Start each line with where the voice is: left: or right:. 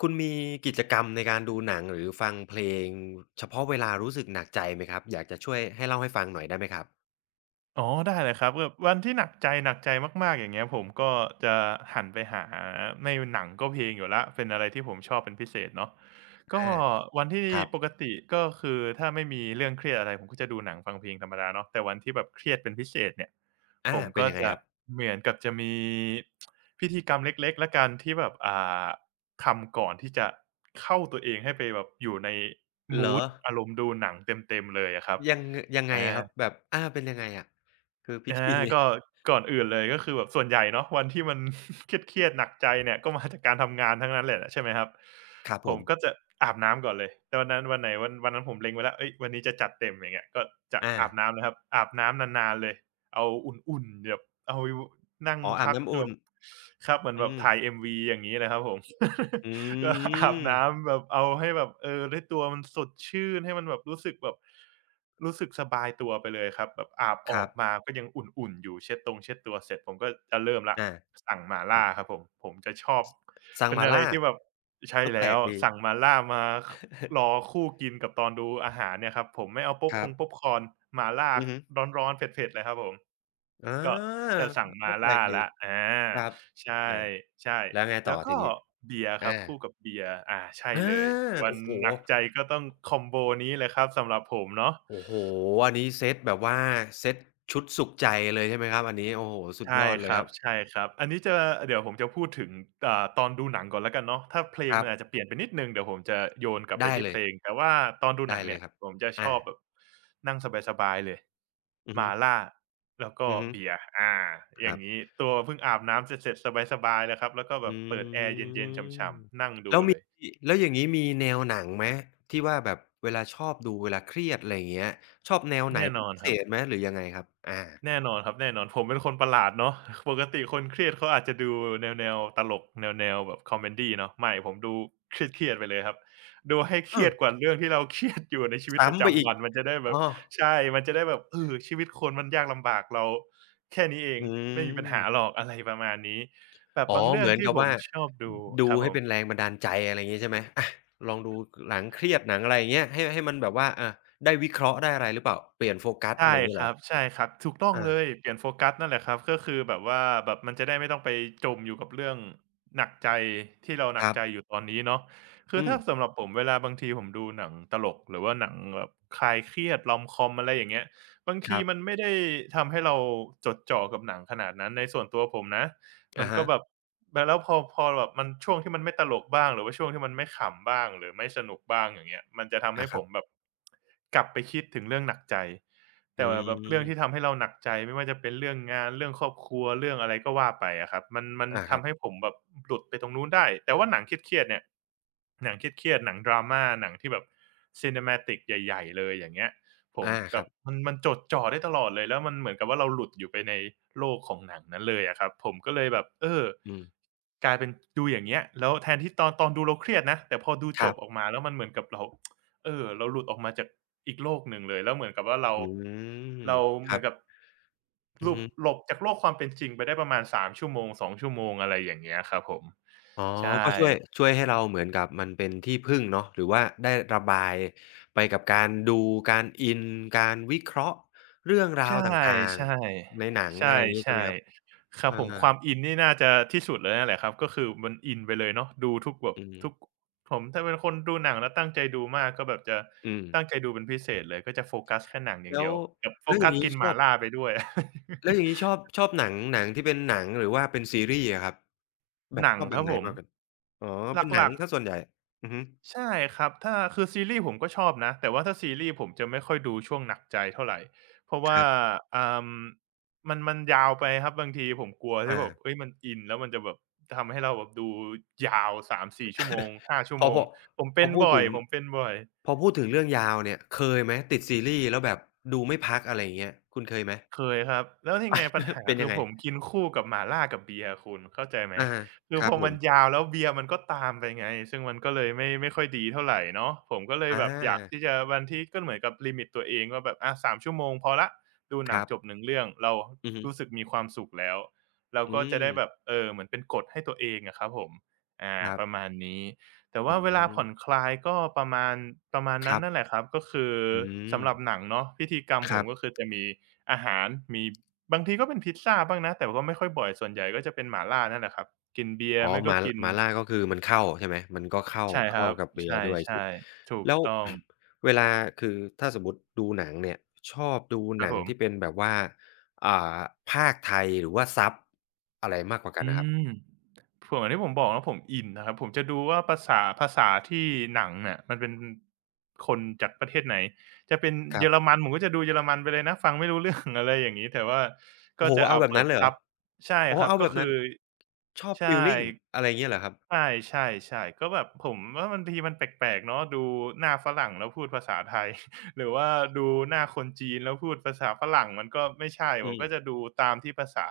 left: คุณมีกิจกรรมในการดูหนังหรือฟังเพลงเฉพาะเวลารู้สึกหนักใจไหมครับอยากจะช่วยให้เล่าให้ฟังหน่อยได้ไหมครับ
right: อ๋อได้เลยครับแบบวันที่หนักใจหนักใจมากๆอย่างเงี้ยผมก็จะหันไปหาไม่หนังก็เพลงอยู่แล้วเป็นอะไรที่ผมชอบเป็นพิเศษเนาะก็
left: อา
right: วันที่
left: ครับ
right: ปกติก็คือถ้าไม่มีเรื่องเครียดอะไรผมก็จะดูหนังฟังเพลงธรรมดาเนาะแต่วันที่แบบเครียดเป็นพิเศษเนี่ยผ
left: อา
right: ม
left: เป็น
right: ก็
left: ยังไง
right: จะ
left: ครับ
right: เหมือนกับจะมีพิธีกรรมเล็กๆแล้วกันที่แบบาทำก่อนที่จะเข้าตัวเองให้ไปแบบอยู่ใน
left: เหร
right: มู
left: อ
right: ดอารมณ์ดูหนังเต็มๆเลยอะครับ
left: ยังยังไงครับ
right: อา
left: แบบอาเป็นยังไงอะคือพิ
right: อา
left: ธีเนี้ย
right: ก็ก่อนอื่นเลยก็คือแบบส่วนใหญ่เนาะวันที่มัน เครียดๆหนักใจเนี่ยก็มาจากการทำงานทั้งนั้นแหละใช่ไหมครับ
left: ครับ
right: ผ
left: ผ
right: มก็
left: ม
right: จะอาบน้ำก่อนเลยแต่วันนั้นวันไหนวันวันนั้นผมเล็งไว้แล้วเฮ้ยวันนี้จะจัดเต็มอย่างเงี้ยก็จะ
left: อา
right: อาบน้ำนะครับอาบน้ำนานๆเลย เอาอุ่นๆแบบเอานั่ง
left: อ๋ออาบ
right: พัก
left: น้ำ
right: แบ
left: อุ่น
right: บครับเหมือน
left: อื
right: แบบ
left: ม
right: ถ่าย MV อย่างงี้เลยครับผม
left: อื
right: ก็อาบ
left: ม
right: น้ำแบบเอาให้แบบเออได้ตัวมันสดชื่นให้มันแบบรู้สึกแบบรู้สึกสบายตัวไปเลยครับแบบอาบอ
left: ค
right: อ
left: รั
right: ก
left: บ
right: มาก็ยังอุ่นๆอยู่เช็ดตรงเช็ดตัวเสร็จผมก็จะเริ่มแล้ว
left: อา
right: สั่งหม่า
left: ค
right: ล่า
left: รับ
right: ครับผมผมจะชอบเป็นอะไร
left: Sangmala
right: ที่แบบใช่
left: ก็แปล
right: แล้ว
left: กดี
right: สั่งหม่าล่ามา รอ คู่กินกับตอนดูอาหารเนี่ยครับผมไม่เอา
left: ครั
right: ป๊อป
left: บ
right: คอร์นหม่าล่า
left: อือฮึ
right: ร้อนๆเผ็ดๆเลยครับผม
left: อา
right: ก็จะสั่งหม่า
left: ก็แปล
right: ล่า
left: กดี
right: แล้วอา
left: ครับ
right: ใ
left: อา
right: ช่
left: แล้วไง
right: ๆ
left: ต่
right: แล้
left: อ
right: ว
left: ที
right: ก็
left: นี้
right: เบียร์ครับ
left: อา
right: คู่กับเบียร์อาใช่
left: อา
right: เลยวัน
left: โอ้โฮ
right: หนักใจก็ต้องคอมโบนี้เลยครับสำหรับผมเนาะ
left: โอ้โฮอันนี้เซตแบบว่าเซตชุดสุขใจเลยใช่ไหมครับอันนี้โอ้โฮสุดย
right: ใช่
left: อดเล
right: ค
left: ย
right: รั
left: ค
right: บ
left: รับ
right: ใช่ครับอันนี้จะเดี๋ยวผมจะพูดถึงตอนดูหนังก่อนแล้วกันเนาะถ้าเพล
left: ค
right: ง
left: รั
right: มันอาจ
left: บ
right: จะเปลี่ยนไปนิดหนึ่งเดี๋ยวผมจะโยนกลับไป
left: ได้
right: ที่
left: เล
right: เพ
left: ย
right: ลงแต่ว่าตอนดูหนั
left: ได้
right: ง
left: เล
right: เนี่
left: ย
right: ย
left: ครับ
right: ผมจะชอบแบ
left: อา
right: บนั่งสบายๆเลย
left: อือ
right: ห
left: ฮึ
right: ม่าล่าแล้วก็
left: อือฮึ
right: เบียร์อา
left: ค
right: อย่า
left: รั
right: ง
left: บ
right: งี้ตัวเพิ่งอาบน้ำเสร็จๆสบายๆเลยครับแล้วก็แบ
left: อื
right: บเปิดแอร์เย็นๆฉ
left: ม
right: ่ำๆนั่ง
left: แล้
right: ดู
left: ว
right: เล
left: มี
right: ย
left: แล้วอย่างงี้มีแนวหนังไหมที่ว่าแบบเวลาชอบดูเวลาเครียดอะไรอย่างเงี้ยชอบแนวไหน
right: แน่น
left: เป็น
right: อน
left: พิ
right: ค
left: เศ
right: รับ
left: ษไหมหรือยังไงครับอา
right: แน่นอนครับแน่นอนผมเป็นคนประหลาดเนาะ ปกติคนเครียดเขาอาจจะดูแนวๆตลกแนวๆแบบคอเมดีเนาะไม่ผมดูเครียดๆไปเลยครับดูให้เค
left: เอ
right: รี
left: อ
right: ยดกว่าเรื่องที่เราเครียดอยู่ในชีวิตประ
left: ซ้ำไป
right: จำ
left: อีก
right: วันมันจะได้แบบ
left: อ้อ
right: ใช่มันจะได้แบบเออชีวิตคนมันยากลำบากเราแค่นี้เอง
left: อื
right: ไม่มีปัญหาหร
left: ม
right: อกอะไรประมาณนี้แบบ
left: อ๋อ
right: บางเรื่อ
left: เห
right: ง
left: มือน
right: ที่
left: กับ
right: ผม
left: ว่า
right: ชอบดูค
left: ดู
right: รับผ
left: ให้เป็น
right: ม
left: แรงบันดาลใจอะไรอย่างงี้ใช่ไหมอาลองดูหนังเครียดหนังอะไรอย่างเงี้ยให้ให้มันแบบว่าอาได้วิเคราะห์ได้อะไรหรือเปล่าเปลี่ยนโฟกัสอะ
right: ใช่
left: ไรอย่างงี้
right: ค
left: เหร
right: รั
left: อ
right: บใช่ครับถูกต้องเล
left: อา
right: ยเปลี่ยนโฟกัสนั่นแหละครับก็คือแบบว่าแบบมันจะได้ไม่ต้องไปจมอยู่กับเรื่องหนักใจที่เราหนั
left: ค
right: ก
left: รับ
right: ใจอยู่ตอนนี้เนาะคือ
left: อื
right: ถ้า
left: ม
right: สำหรับผมเวลาบางทีผมดูหนังตลกหรือว่าหนังแบบคลายเครียด Rom-com อะไรอย่างเงี้ยบาง
left: ค
right: ที
left: รั
right: มัน
left: บ
right: ไม่ได้ทำให้เราจดจ่อกับหนังขนาดนั้นในส่วนตัวผมนะมั
left: อะ
right: นก็
left: ฮะ
right: แบบแล้วพอแบบมันช่วงที่มันไม่ตลกบ้างหรือว่าช่วงที่มันไม่ขำบ้างหรือไม่สนุกบ้างอย่างเงี้ยมันจะทำให้
left: อาค
right: ผ
left: รั
right: มแบ
left: บ
right: บกลับไปคิดถึงเรื่องหนักใจ
left: อื
right: แต่แบบเรื่องที่ทำ
left: ม
right: ให้เราหนักใจไม่ว่าจะเป็นเรื่องงานเรื่องครอบครัวเรื่องอะไรก็ว่าไปอะครับมัน
left: อาครับ
right: ทำให้ผมแบบหลุดไปตรงนู้นได้แต่ว่าหนังเครียดๆเนี่ยหนังเครียดๆหนังดราม่าหนังที่แบบ cinematic ใหญ่ๆเลยอย่างเงี้ยผม
left: อา
right: แบ
left: ครั
right: บ
left: บ
right: มันจดจ่อได้ตลอดเลยแล้วมันเหมือนกับว่าเราหลุดอยู่ไปในโลกของหนังนั้นเลยอะครับผมก็เลยแบบเออ
left: อืม
right: กลายเป็นดูอย่างเงี้ยแล้วแทนที่ตอนดูเราเครียดนะแต่พอดู
left: ค
right: จ
left: รั
right: บออก
left: บ
right: มาแล้วมันเหมือนกับเรา เออเราหลุดออกมาจากอีกโลกหนึ่งเลยแล้วเหมือนกับว่าเรา
left: อืม
right: เรา
left: ค
right: เหมื
left: รั
right: อ
left: บ
right: นกับ
left: อื
right: หลุบ
left: ม
right: หลบจากโลกความเป็นจริงไปได้ประมาณ3ชั่วโมง2ชั่วโมงอะไรอย่างเงี้ยครับผม
left: อ๋อ
right: ใช่
left: ก็ช่วยช่วยให้เราเหมือนกับมันเป็นที่พึ่งเนาะหรือว่าได้ระบายไปกับการดูการอินการวิเคราะห์เรื่องราว
right: ใช่
left: ต่าง
right: ใช่
left: ๆในหนัง
right: ใช่
left: อะไรอย่างงี้
right: ใช่
left: ใช่ไหมครับ
right: ครับ
left: อา
right: ผมความอินนี่น่าจะที่สุดเลยนั่นแหละครับก็คือมันอินไปเลยเนาะดูทุกแบบ
left: อืม
right: ทุกผมถ้าเป็นคนดูหนังแล้วตั้งใจดูมากก็แบบจะ
left: อืม
right: ตั้งใจดูเป็นพิเศษเลยก็จะโฟกัสแค่หนังอย่าง
left: แล้
right: เดี
left: ว
right: ยวแบบโฟ
left: แล้วอ
right: กั
left: ย่า
right: ส
left: งงี้
right: กินห
left: ช
right: ม่า
left: อบ
right: ล่าไปด้วย
left: แล้วอย่างงี้ชอบชอบหนังหนังที่เป็นหนังหรือว่าเป็นซีรีส์อะครับแบ บ
right: หนั
left: ช
right: ง
left: อบแบ
right: ครั
left: บ
right: บ
left: ไหน
right: ผม
left: มากกว่ากันอ๋อ
right: ห
left: เป็นหนัง
right: ลักๆ
left: เสียส่วนใหญ่อือฮึ
right: ใช่ครับ ถ้าคือซีรีส์ผมก็ชอบนะ แต่ว่าถ้าซีรีส์ผมจะไม่ค่อยดูช่วงหนักใจเท่าไรเพราะ
left: ค
right: ว่า
left: รับ
right: อ่ามันยาวไปครับบางทีผมกลัวที่แบบเฮ้
left: อา
right: ยมันอินแล้วมันจะแบบทำให้เราแบบดูยาว3-4ชั่วโมง5ชั่ว
left: พอ
right: โม
left: พ
right: ง
left: อ
right: ผม
left: พ
right: เป็
left: อ
right: น
left: พูด
right: บ่อ
left: ถึ
right: ย
left: ง
right: ผมเป็นบ่อย
left: พอพูดถึงเรื่องยาวเนี่ยเคยไหมติดซีรีส์แล้วแบบดูไม่พักอะไรอย่างเงี้ยคุณเคยไหม
right: เคยครับแล้วนี่ไงปัญ หา
left: เป็น
right: คื
left: ยั
right: อ
left: งไง
right: ผมกินคู่กับหม่าล่ากับเบียร์คุณเข้าใจไหม
left: อา
right: คือ
left: ค
right: พ
left: รับ
right: อ
left: ผ
right: มั
left: ม
right: นยาวแล้วเบียร์มันก็ตามไปไงซึ่งมันก็เลยไม่ค่อยดีเท่าไรเนาะผมก็เลย
left: อา
right: แบบอยากที่จะวันที่ก็เหมือนกับลิมิตตัวเองว่าแบบอะสา3ชั่วโมงพอแล้วดูห
left: ค
right: นัง
left: รับ
right: จบหนึ่งเรื่องเรา
left: อือฮึ
right: รู้สึกมีความสุขแล้วเรา
left: อื
right: ก็จะ
left: ม
right: ได้แบบเออเหมือนเป็นกฎให้ตัวเองอะครับผมอา
left: ครั
right: ประ
left: บ
right: มาณนี้แต่
left: อื
right: ว่าเวลาผ่
left: ม
right: อนคลายก็ประมาณประมาณ
left: ค
right: นั้น
left: รั
right: นั่นแห
left: บ
right: ละครับก็คือ
left: อื
right: สำหรับห
left: ม
right: นังเนาะพิธีกรรม
left: ค
right: ผม
left: รั
right: ก็
left: บ
right: คือจะมี อาหารมีบางทีก็เป็นพิซซาบ้างนะแต่ก็ไม่ค่อยบ่อยส่วนใหญ่ก็จะเป็นหม่าล่านั่นแหละครับกินเบีย
left: อ๋
right: ร์
left: อ
right: ไม่
left: ห
right: ก็
left: ม่า
right: กิน
left: หม่าล่าก็คือมันเข้าใช่ไหมมันก็เข้า
right: ใช่ค
left: เข้า
right: รับ
left: กับ
right: ใ
left: เบียร์ด้วยช
right: ช่ๆถูก
left: แล้ว
right: ต้อง
left: เวลาคือถ้าสมมุติดูหนังเนี่ยชอบดู
right: ค
left: ห
right: รับ
left: นั
right: ผ
left: ง
right: ม
left: ที่เป็นแบบว่าอ่าพากย์ไทยหรือว่าซับอะไรมากกว่ากั
right: อื
left: นอะครั
right: ม
left: บ
right: ผเหมือนที่ผมบอกนะผมอินนะครับผมจะดูว่าภาษาภาษาที่หนังเนี่ยมันเป็นคนจากประเทศไหนจะเป็น
left: ค
right: เย
left: รั
right: อร
left: บ
right: มันผมก็จะดูเยอรมันไปเลยนะฟังไม่รู้เรื่องอะไรอย่างงี้แต่ว่าก็
left: โอ้โฮ
right: จะ
left: เอา
right: เอา
left: แบบ
right: เปิ
left: นั้
right: ด
left: นเลยเหร
right: ซั
left: อ
right: บใช่
left: อ๋อ
right: ครับ
left: เอา
right: ก็
left: แบบ
right: คือ
left: นั้นชอบ
right: ใช่
left: ฟีลลิงอะไรอย่างเงี้ยเหรอครับ
right: ใช่ๆๆก็แบบผมว่าบางทีมันแปลกๆเนาะดูหน้าฝรั่งแล้วพูดภาษาไทย หรือว่าดูหน้าคนจีนแล้วพูดภาษาฝรั่งมันก็ไม่ใช่ผ
left: อื
right: ม
left: ม
right: ก็จะดูตามที่ภาษา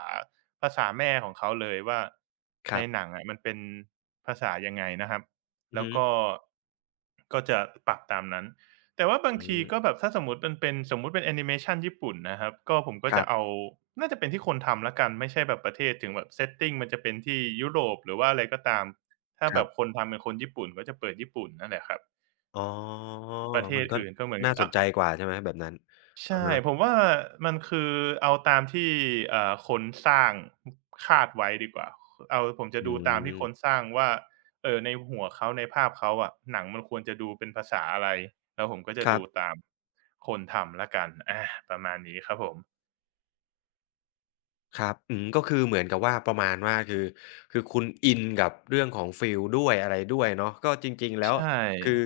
right: ภาษาแม่ของเขาเลยว่า
left: ค
right: ใน
left: รับ
right: หนังอะมันเป็นภาษายังไงนะครับ
left: อือ
right: แล้ว
left: ฮึ
right: ก็ก็จะปรับตามนั้นแต่ว่าบาง
left: อื
right: ที
left: ม
right: ก็แบบถ้าสมมุติมันเป็นสมมุติเป็นแอนิเมชันญี่ปุ่นนะครับก็ผมก็
left: ค
right: จะเอา
left: ร
right: น่าจะเป็นที่คนทำแล้วกันไม่ใช่แบบประเทศถึงแบบ setting มันจะเป็นที่ยุโรปหรือว่าอะไรก็ตามถ้าแบ
left: ับ
right: บคนทำเป็นคนญี่ปุ่นก็จะเปิดญี่ปุ่นนั่นแหละครับ
left: ๆอ๋อ
right: ประเท
left: มั
right: ศ
left: นก็
right: อื่นก็เหมือน
left: น่า
right: อ
left: ส
right: อ
left: นใจกว่าใช่ไหมแบบนั้นอะ
right: ใช่ผ
left: ฮะ
right: มว่ามันคือเอาตามที่คนสร้างคาดไว้ดีกว่าเอาผมจะ
left: อื
right: ดูตามที่คนส
left: ม
right: ร้างว่าในหัวเขาในภาพเขาอะหนังมันควรจะดูเป็นภาษาอะไรแล้วผมก็จะ
left: ครั
right: ดู
left: บ
right: ตามคนทำแล้วกันอาประมาณนี้ครับผม
left: ครับอืมก็คือเหมือนกับว่าประมาณว่าคือคือคุณอินกับเรื่องของฟีลด้วยอะไรด้วยเนาะก็จริงๆแล้
right: ใช
left: วคื
right: ่
left: อ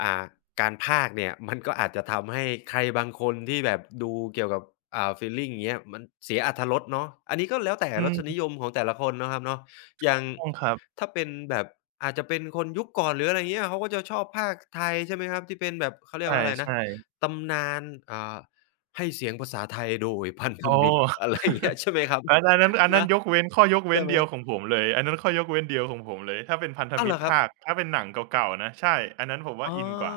left: อ่าการพากย์เนี่ย มันก็อาจจะทำให้ใครบางคนที่แบบดูเกี่ยวกับฟีลลิงอย่างเงี้ยมันเสียอรรถรสเนาะอันนี้ก็แล้วแต่
right: อื
left: ร
right: ม
left: สนิย
right: ถ
left: มของแต่ละคนเนาะครับเนาะ
right: ู
left: อย่าง
right: กต้องครับ
left: ถ้าเป็นแบบอาจจะเป็นคนยุคก่อนหรืออะไรเงี้ยเขาก็จะชอบพากย์ไทยใช่ไหมครับที่เป็นแบบเขา
right: ใ
left: เรียกว่าอะไรนะ
right: ช่ๆ
left: ตำนานอ่า ให้เสียงภาษาไทยโดยพันธ
right: อ๋อ
left: มิตร อะไรอย่างเงี้ยใช่ไหมครับ
right: อันอันนั้นอันนั้
left: นะ
right: นยกเว้นข้อยกเว้
left: ใช่
right: น
left: ไหม
right: เดียวของผมเลยอันนั้นข้อยกเว้นเดียวของผมเลยถ้าเป็นพันธ
left: อ้าว
right: มิ
left: เหร
right: ต
left: อ
right: ร
left: ครับ
right: ภาคถ้าเป็นหนังเก่าๆนะใช่อันนั้นผมว่า
left: อ๋อ
right: อินกว่า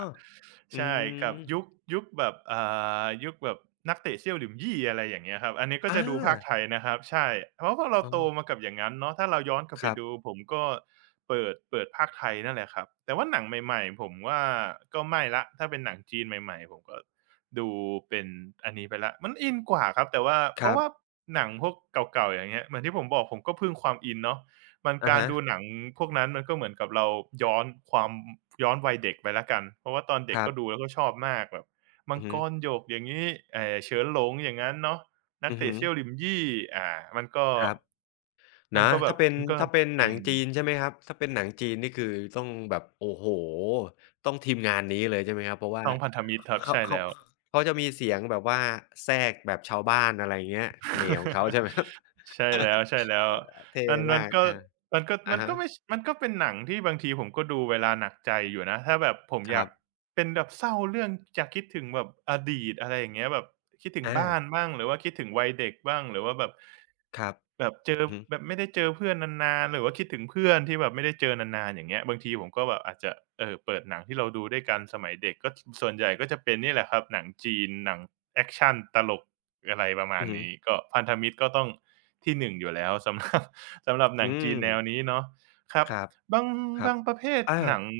left: อื
right: ใช่กับยุค
left: ม
right: ยุคแบบอ่ายุคแบบนักเตะเซี่ยวหลิมยี่อะไรอย่างเงี้ยครับอันนี้ก็จะ
left: อา
right: ดูภาคไทยนะครับใช่เพราะพวกเรา
left: อ๋อ
right: โตมากับอย่างงั้นเนาะถ้าเราย้อนกลับ
left: ค
right: ไป
left: รับ
right: ดูผมก็เปิดภาคไทยนั่นแหละครับแต่ว่าหนังใหม่ๆผมว่าก็ไม่แล้วถ้าเป็นหนังจีนใหม่ๆผมก็ ดูเป็นอันนี้ไปแล้วมันอินกว่าครับแต่ว่าเพ
left: ครั
right: ราะว่า
left: บ
right: หนังพวกเก่าๆอย่างเงี้ยเหมือนที่ผมบอกผมก็พึ่งความอินเนาะมัน
left: อะ
right: การ
left: ฮะ
right: ดูหนังพวกนั้นมันก็เหมือนกับเราย้อนความย้อนวัยเด็กไปแล้วกันเพราะว่าตอนเด็
left: ค
right: ก
left: รั
right: ก็
left: บ
right: ดูแล้วก็ชอบมากแบบมั
left: อื
right: ง
left: อ
right: ก
left: ฮึ
right: รหยกอย่างงี้เฉินหลงอย่างงั้นเนาะนัก
left: อือ
right: เตะ
left: ฮึ
right: เซี่ยวหลิมยี่อ่ามันก็
left: ครับ
right: มั
left: นะ
right: นก็แบบ
left: ถ้าเป็น
right: มันก็
left: ถ้าเป็นหนั
right: อิ
left: ง
right: น
left: จีนใช่ไหมครับถ้าเป็นหนังจีนนี่คือต้องแบบโอ้โฮต้องทีมงานนี้เลยใช่ไหมครับเพราะว่า
right: ช่องพันธมิตรครับ
left: เขา
right: ใช่
left: เขา
right: แล้ว
left: เขาจะมีเสียงแบบว่าแทรกแบบชาวบ้านอะไรอย่างเงี้ยเสน่ห์ของเขาใช่ไหมครั บ
right: ใช่แล้วใช่แล้ว
left: เท่
right: มันมั
left: มา
right: น
left: ก
right: ก็
left: อา
right: มันก็
left: อะ
right: มันก็ไม่
left: ฮะ
right: ชมันก็เป็นหนังที่บางทีผมก็ดูเวลาหนักใจอยู่นะถ้าแบบผม
left: ค
right: อยา
left: รั
right: ก
left: บ
right: เป็นแบบเศร้าเรื่องอยากคิดถึงแบบอดีตอะไรอย่างเงี้ยแบบคิดถึง
left: อา
right: บ้านบ้างหรือว่าคิดถึงวัยเด็กบ้างหรือว่าแบบ
left: ครับ
right: แบบเจอ
left: อือฮึ
right: แบบไม่ได้เจอเพื่อนนานๆหรือว่าคิดถึงเพื่อนที่แบบไม่ได้เจอนานๆอย่างเงี้ยบางทีผมก็แบบอาจจะเปิดหนังที่เราดูด้วยกันสมัยเด็กก็ส่วนใหญ่ก็จะเป็นนี่แหละครับหนังจีนหนังแอกชันตลกอะไรประมา
left: อื
right: ณ
left: อฮึ
right: นี้ก็พันธมิตรก็ต้องที่1อยู่แล้วสำหรับ สำหรับหนั
left: อื
right: งจี
left: ม
right: นแนวนี้เนาะครับ
left: ครับ
right: บาง
left: ครับ
right: บางประเภทหนัง
left: อา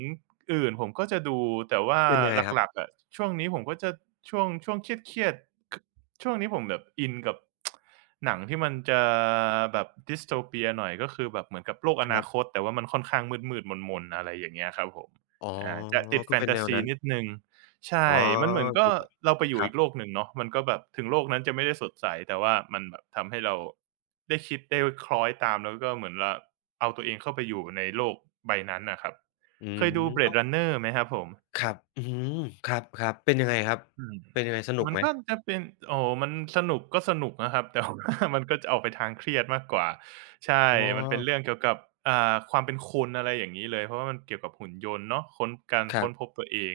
right: อื่นผมก็จะดูแต่ว่า
left: เป็นยังไงครั
right: ห
left: บ
right: ลักๆอะช่วงนี้ผมก็จะช่วงช่วงเครียดๆคช่วงนี้ผมแบบอินกับหนังที่มันจะแบบ Dystopia หน่อยก็คือแบบเหมือนกับโลกอ
left: ค
right: นา
left: รั
right: ค
left: บ
right: ตแต่ว่ามันค่อนข้างมืดๆมนๆอะไรอย่างเงี้ยครับผม
left: อ๋อ
right: จะติดแฟ
left: ก็
right: น
left: เป็น
right: ตา
left: แนว
right: ซี
left: นั้น
right: นิดหนึ่ง
left: อ๋
right: ใช่
left: อ
right: มันเหมือนก็
left: ติดล
right: เราไปอ
left: ค
right: ยู่
left: รั
right: อี
left: บ
right: กโลกหนึ่งเนาะมันก็แบบถึงโลกนั้นจะไม่ได้สดใสแต่ว่ามันแบบทำให้เราได้คิดได้คล้อยตามแล้วก็เหมือนว่าเอาตัวเองเข้าไปอยู่ในโลกใบนั้นน่ะครับ
left: อื
right: เค
left: ม
right: ยดู
left: ก็
right: Blade Runner ไหมครับผม
left: ครับอื้อฮือครับๆเป็นยังไงครับ
right: อืม
left: เป็นยังไงสนุก
right: มัน
left: ไหม
right: ก็จะเป็นโอ้โฮมันสนุกก็สนุกนะครับ แต่ว่ามันก็จะออกไปทางเครียดมากกว่าใช่
left: อ๋อ
right: มันเป็นเรื่องเกี่ยวกับความเป็นคนอะไรอย่างงี้เลยเพราะว่ามันเกี่ยวกับหุ่นยนต์เนาะค้นการ
left: ครั
right: ค้นพบ
left: บ
right: ตัวเอง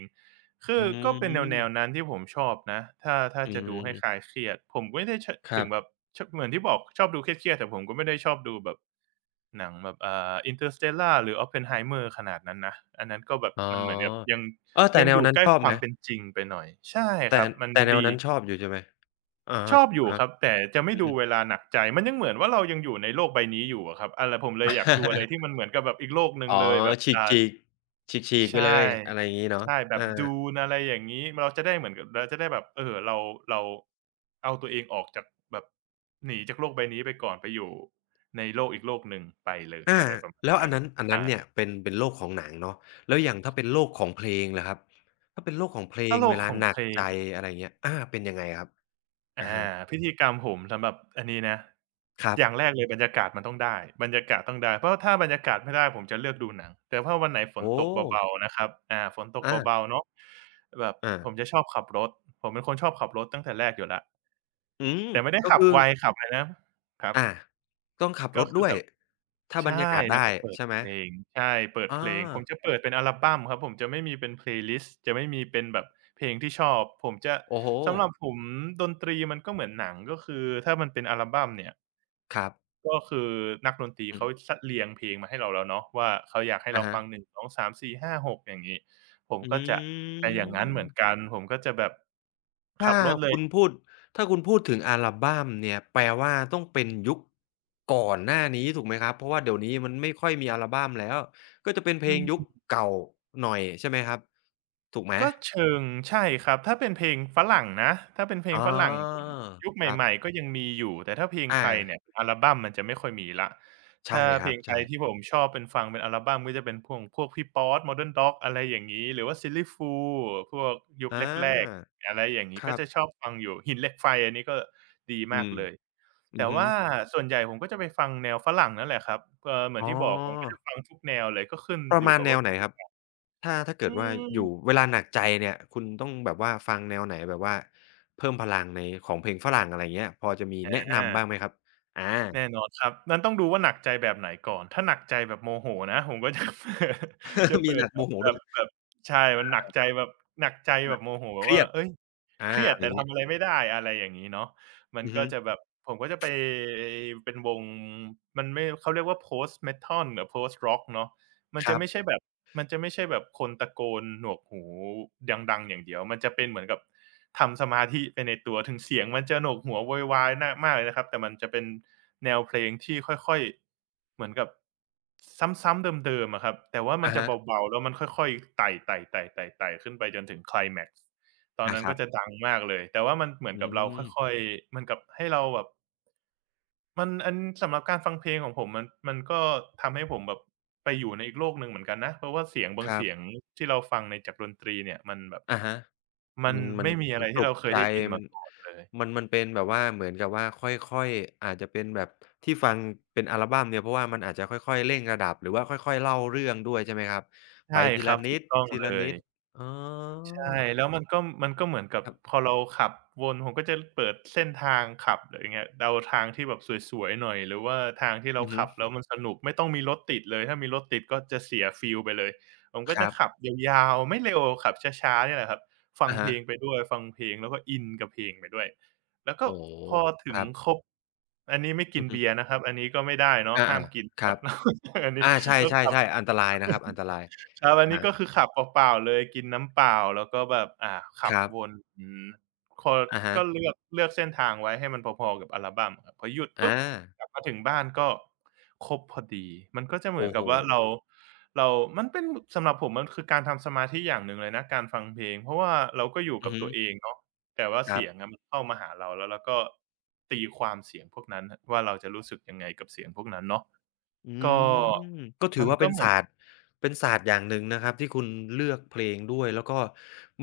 right: คื
left: อื
right: อก็เป็นแน
left: ม
right: วๆนั้นที่ผมชอบนะถ้า
left: อื
right: จะดูให้คลา
left: ม
right: ยเครียดผมไม่ได้ช
left: ค
right: ถึ
left: รั
right: ง
left: บ
right: แบบชเหมือนที่บอกชอบดูเครียดๆแต่ผมก็ไม่ได้ชอบดูแบบหนังแบบInterstellar หรือ Oppenheimer ขนาดนั้นนะอันนั้นก็แบบ
left: อ๋
right: มันเหมือนกับ
left: อ
right: ยัง
left: เออแต่
right: ยัง
left: แน
right: อ
left: ว
right: ยู่
left: นั้น
right: ใกล้
left: ชอบ
right: ความ
left: นะ
right: เป็นจริงไปหน่อยใช่
left: แต่
right: ครับมัน
left: แต่แนว
right: ดี
left: นั้นชอบอยู่ใช่ไหมอะ
right: ช
left: ฮะ
right: อบอ
left: อะ
right: ยู่
left: ฮะ
right: ครับแต่จะไม่
left: อื
right: ดู
left: ม
right: เวลาหนักใจมันยังเหมือนว่าเรายังอยู่ในโลกใบนี้อยู่อะครับอะไรผมเลยอยากดูอะไรที่ มันเหมือนกับแบบอีกโลกหนึ่ง
left: อ๋อ
right: เลยแบบ
left: ฉ
right: อ่า
left: ีกๆฉีกๆไป
right: ใช่
left: เลยอะไรอย่างงี้เนาะ
right: ใช่แบ
left: เอ
right: บ
left: อ
right: Dune อะไรอย่างงี้เราจะได้เหมือนกับเราจะได้แบบเราเอาตัวเองออกจากแบบหนีจากโลกใบนี้ไปก่อนไปอยู่ในโลกอีกโลกหนึ่งไปเลย
left: อา
right: อะไรประมาณ
left: แล้วอั
right: นั้
left: น
right: น
left: นั้นอันนั้น
right: ใช่
left: เนี่ยเป็นเป็นโลกของหนังเนาะแล้วอย่างถ้าเป็นโลกของเพลงล่ะครับถ้าเป็นโลกของเพล
right: ถ้า
left: ง
right: โล
left: เว
right: ก
left: ลา
right: ของ
left: หนั
right: เพ
left: ก
right: ล
left: ใจ
right: ง
left: อะไรเงี้ยอาเป็นยังไงครับ
right: อา
left: อะฮะ
right: พิธีกรรมผมสำหรับอันนี้นะ
left: ครั
right: อย่าง
left: บ
right: แรกเลยบรรยากาศมันต้องได้บรรยากาศต้องได้เพราะถ้าบรรยากาศไม่ได้ผมจะเลือกดูหนังแต่ถ้าวันไหนฝน
left: โอ้
right: ตกเบาๆนะครับฝนตก
left: อา
right: เบาๆเนาะแบบ
left: อา
right: ผมจะชอบขับรถผมเป็นคนชอบขับรถตั้งแต่แรกอยู่แล้ว
left: อืม
right: แต่ไม่ได้
left: ก็
right: ขับ
left: คือ
right: ไวขับอะไรนะครับ
left: อ่าต้องขับ
right: ก็
left: รถ
right: คือ
left: ด้ว
right: แบ
left: ย
right: บ
left: ถ้าบร
right: ใช่
left: รยากาศ
right: แล้ว
left: ได้
right: ก็เปิด
left: ใช่ไหม
right: เพลงใช่เปิดเพ
left: อา
right: ลงผมจะเปิดเป็นอัลบัมครับผมจะไม่มีเป็น playlist จะไม่มีเป็นแบบเพลงที่ชอบผมจะ
left: โอ้โฮ
right: สำหรับผมดนตรีมันก็เหมือนหนังก็คือถ้ามันเป็นอัลบัมเนี่ย
left: ครับ
right: ก็คือนักดนตรี
left: อื
right: เขา
left: ม
right: จะเรียงเพลงมาให้เราแล้วเนาะว่าเขาอยากให้
left: อะ
right: เราฟัง
left: ฮะ
right: 1 2 3 4 5 6องสามสี่ห้าหกอย่างงี้ผม
left: อ
right: ก็จะ
left: ื
right: แต่อย่างงั้นเหมือน
left: ม
right: กันผมก็จะแบบขั
left: ถ้า
right: บรถเลย
left: คุณพูดถ้าคุณพูดถึงอัลบัมเนี่ยแปลว่าต้องเป็นยุคก่อนหน้านี้ถูกไหมครับเพราะว่าเดี๋ยวนี้มันไม่ค่อยมีอัลบัมแล้วก็จะเป็นเพ
right: อื
left: ลงยุ
right: ม
left: คเก่าหน่อยใช่ไหมครับถูกไหม
right: ก็เชิงใช่ครับถ้าเป็นเพลงฝรั่งนะถ้าเป็นเพล
left: อ๋
right: ง
left: อ
right: ฝรั่งผมยุค
left: ครั
right: ใหม่
left: บ
right: ๆก็ยังมีอยู่แต่ถ้าเพลงไท
left: อา
right: ยเนี่ยอัลบัมมันจะไม่ค่อยมีแล้ว
left: ใช่
right: ถ้า
left: ค
right: เพ
left: รั
right: ล
left: บ
right: งไท
left: ใช่
right: ยที่ผมชอบเป็นฟังเป็นอัลบัมก็จะเป็นพวงพวกพี่ป๊อด Modern Dog อะไรอย่างงี้หรือว่า Silly f o o l พวกยุค
left: อ
right: แรก
left: า
right: ๆอะไรอย่างงี้
left: ค
right: ก็
left: รับ
right: จะชอบฟังอยู่หินเหล็กไฟอันนี้ก็ดี
left: อื
right: มาก
left: ม
right: เลย
left: อือ
right: แต่
left: ฮึ
right: ว่าส่วนใหญ่ผมก็จะไปฟังแนวฝรั่งนั่นแหละครับเหมือ
left: อ๋
right: น
left: อ
right: ที่บอกผมก็จะฟังทุกแนวเลยก็ขึ้น
left: ป
right: อ
left: ระ
right: ยู่
left: มาณ
right: กับ
left: แน
right: ว่า
left: วไหนครับ ถ้าถ้าเกิ
right: อื
left: ดว่าอยู่
right: ม
left: เวลาหนักใจเนี่ยคุณต้องแบบว่าฟังแนวไหนแบบว่าเพิ่มพลังในของเพลงฝรั่งอะไรเงี้ยพอจะมี
right: อ
left: แนะ
right: า
left: นำบ้างไหมครับอา
right: แน่นอนครับนั้นต้องดูว่าหนักใจแบบไหนก่อน ถ้าหนักใจแบบโมโหนะผมก็จะ จะ
left: มี
right: เปิ
left: ห
right: ด
left: นัก
right: แบ
left: โม
right: บ
left: โห
right: แบ
left: ด้ว
right: บ
left: ย
right: แบบใช่มันหนักใจแบบหนักใจ
left: ห
right: แบ
left: นั
right: บ
left: ก
right: โมโหแบ
left: เค
right: บ
left: รี
right: ว่า
left: ยด
right: เฮ้ยเค
left: อา
right: รียด
left: อะไร
right: แต่
left: งี้
right: ทำอะไรไม่ได้อะไรอย่างงี้เนาะมัน
left: อือ
right: ก็
left: ฮึ
right: จะแบบผมก็จะไปเป็นวงมันไม่เขาเรียกว่า Post metal หรือ Post rock เนาะ มัน
left: ค
right: จะ
left: รั
right: ไม่
left: บ
right: ใช่แบบมันจะไม่ใช่แบบคนตะโกนหนวกหูดังๆอย่างเดียวมันจะเป็นเหมือนกับทำสมาธิไปในตัวถึงเสียงมันจะโหนวกหัวโวยวายน่ะมากเลยนะครับแต่มันจะเป็นแนวเพลงที่ค่อยๆเหมือนกับซ้ำๆเดิมๆอะครับแต่ว่ามัน
left: อะ
right: จะเ
left: ฮะ
right: บาๆแล้วมันค่อยๆไต่ๆๆๆๆขึ้นไปจนถึงไคลแม็กซ์ตอน
left: อา
right: นั้น
left: ครั
right: ก็
left: บ
right: จะดังมากเลยแต่ว่ามันเหมือน
left: อื
right: กับเรา
left: ม
right: ค่อยๆเหมือนกับให้เราแบบ มันอันสำหรับการฟังเพลงของผมมันก็ทำให้ผมแบบไปอยู่ในอีกโลกหนึ่งเหมือนกันนะเพราะว่าเสียงบา
left: ค
right: ง
left: รับ
right: เสียงที่เราฟังในจากดนตรีเนี่ยมันแบบ
left: อะฮะ
right: มัน
left: มันมัน
right: ไม่มีอะ
left: มั
right: ไร
left: นป
right: ที่
left: ลุก
right: เราเคย
left: ใจ
right: ได้ยิน
left: มั
right: มา
left: น
right: ก่อนเลย
left: มันมันเป็นแบบว่าเหมือนกับว่าค่อยๆอาจจะเป็นแบบที่ฟังเป็นอัลบัมเนี่ยเพราะว่ามันอาจจะค่อยๆเร่งระดับหรือว่าค่อยๆเล่าเรื่องด้วยใช่ไหมครับไป
right: ใช่
left: ที
right: ครั
left: ละ
right: บ
left: นิ
right: ถู
left: ด
right: กต้อง
left: ที
right: เล
left: ละนิ
right: ย
left: ดอ๋อ
right: ใช่แล้วมันก็มันก็เหมือนกับ
left: ครั
right: พ
left: บ
right: อเราขับวนผมก็จะเปิดเส้นทางขับไรเงี้ยเดาทางที่แบบสวยๆหน่อยหรือว่าทางที่เรา
left: อือฮึ
right: ขับแล้วมันสนุกไม่ต้องมีรถติดเลยถ้ามีรถติดก็จะเสียฟีลไปเลยผมก็
left: ค
right: จะ
left: รั
right: ขับ
left: บ
right: ยาวๆไม่เร็วขับช้าๆเนี่ยแหละครับฟัง
left: อะ
right: เพ
left: ฮะ
right: ลงไปด้วยฟังเพลงแล้วก็อินกับเพลงไปด้วยแล้วก็
left: โอ้โฮ
right: พอถึ
left: ค
right: ง
left: รับ
right: ครบอันนี้ไม่กิ
left: อื
right: น
left: อฮึ
right: เบียร์นะครับอันนี้ก็ไม่ได้เนาะ
left: อา
right: ห้ามกิน
left: ๆค
right: ครั
left: รั
right: บ
left: บ
right: อันนี้
left: อาใช
right: ก็ขับ
left: ่ๆๆอันตรายนะครับอันตราย
right: ครับอันนี้ก็
left: อา
right: คือขับเปล่าๆเลยกินน้ำเปล่าแล้วก็แบบขั
left: ค
right: บ
left: รับ
right: วนอืมคอ
left: อะฮะ
right: ก็เลือกเส้นทางไว้ให้มันพอๆกับอัลบัมครับพอหยุดปุ๊
left: อา
right: บกลับมาถึงบ้านก็ครบพอดีมันก็จะเหมือ
left: โอ้
right: น
left: โฮ
right: กับว่าเราเรามันเป็นสำหรับผมมันคือการทำสมาธิอย่างหนึ่งเลยนะการฟังเพลงเพราะว่าเราก็อยู่
left: อือ
right: กับ
left: ฮึ
right: ตัวเองเนาะแต่ว่า
left: ครั
right: เสียง
left: บ
right: อะมันเข้ามาหาเราแล้วเราก็ตีความเสียงพวกนั้นครับว่าเราจะรู้สึกยังไงกับเสียงพวกนั้นเนาะ
left: อื
right: ก็
left: มก็ถือ
right: มัน
left: ว่า
right: ก็
left: เป็น
right: เหมือ
left: ศา
right: น
left: สตร์เป็นศาสตร์อย่างหนึ่งนะครับที่คุณเลือกเพลงด้วยแล้วก็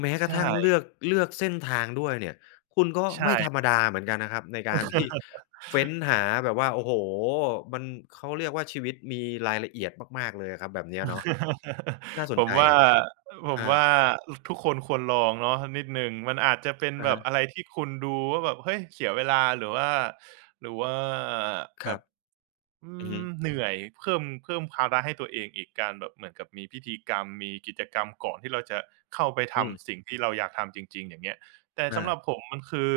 left: แม้กระ
right: ใช่
left: ทั่งเลือกเลือกเส้นทางด้วยเนี่ยคุณก็ไม่ธรรม
right: ใช่
left: ดาเหมือนกันนะครับในการที่ เฟ้นหาแบบว่าโอ้โฮมันเขาเรียกว่าชีวิตมีรายละเอียดมากๆเลยอะครับแบบเนี้ยเนาะ น่าส
right: ผ
left: น
right: ม
left: ใจ
right: ว่า
left: ครับ
right: ผม
left: อา
right: ว่าทุกคนควรลองเนาะนิดหนึ่งมันอาจจะเป็น
left: อะ
right: แบบ
left: ฮะ
right: อะไรที่คุณดูว่าแบบเฮ้ยเสียเวลาหรือว่าหรือว่า
left: ค
right: แบ
left: รั
right: บ
left: บ
right: อื
left: อือฮึ
right: มเหนื่อยเพิ่มภาระให้ตัวเองอีกการแบบเหมือนกับมีพิธีกรรมมีกิจกรรมก่อนที่เราจะเข้าไป
left: อืม
right: ทำสิ่งที่เราอยากทำจริงๆอย่างเงี้ย แต่
left: อา
right: สำหรับผมมันคือ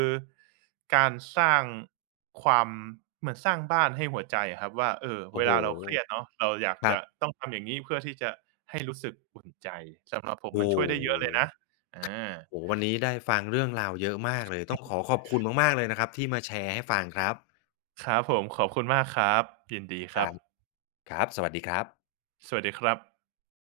right: การสร้างความเหมือนสร้างบ้านให้หัวใจอะครับว่าเออเว
left: โอ้โฮ
right: ลาเราเครียดเนาะเราอยาก
left: ครั
right: จะ
left: บ
right: ต้องทำอย่างงี้เพื่อที่จะให้รู้สึกอุ่นใจสำหรับผม
left: โอ้
right: มันช่วยได้เยอะเลยนะ
left: โฮ
right: อา
left: โอ้โฮวันนี้ได้ฟังเรื่องราวเยอะมากเลยต้องขอขอบคุณมากๆเลยนะครับที่มาแชร์ให้ฟังครับ
right: ครับผมขอบคุณมากครับยินดีค
left: ค
right: รับ
left: รับ ครับ สวัสดีครับ
right: สวัสดีครับ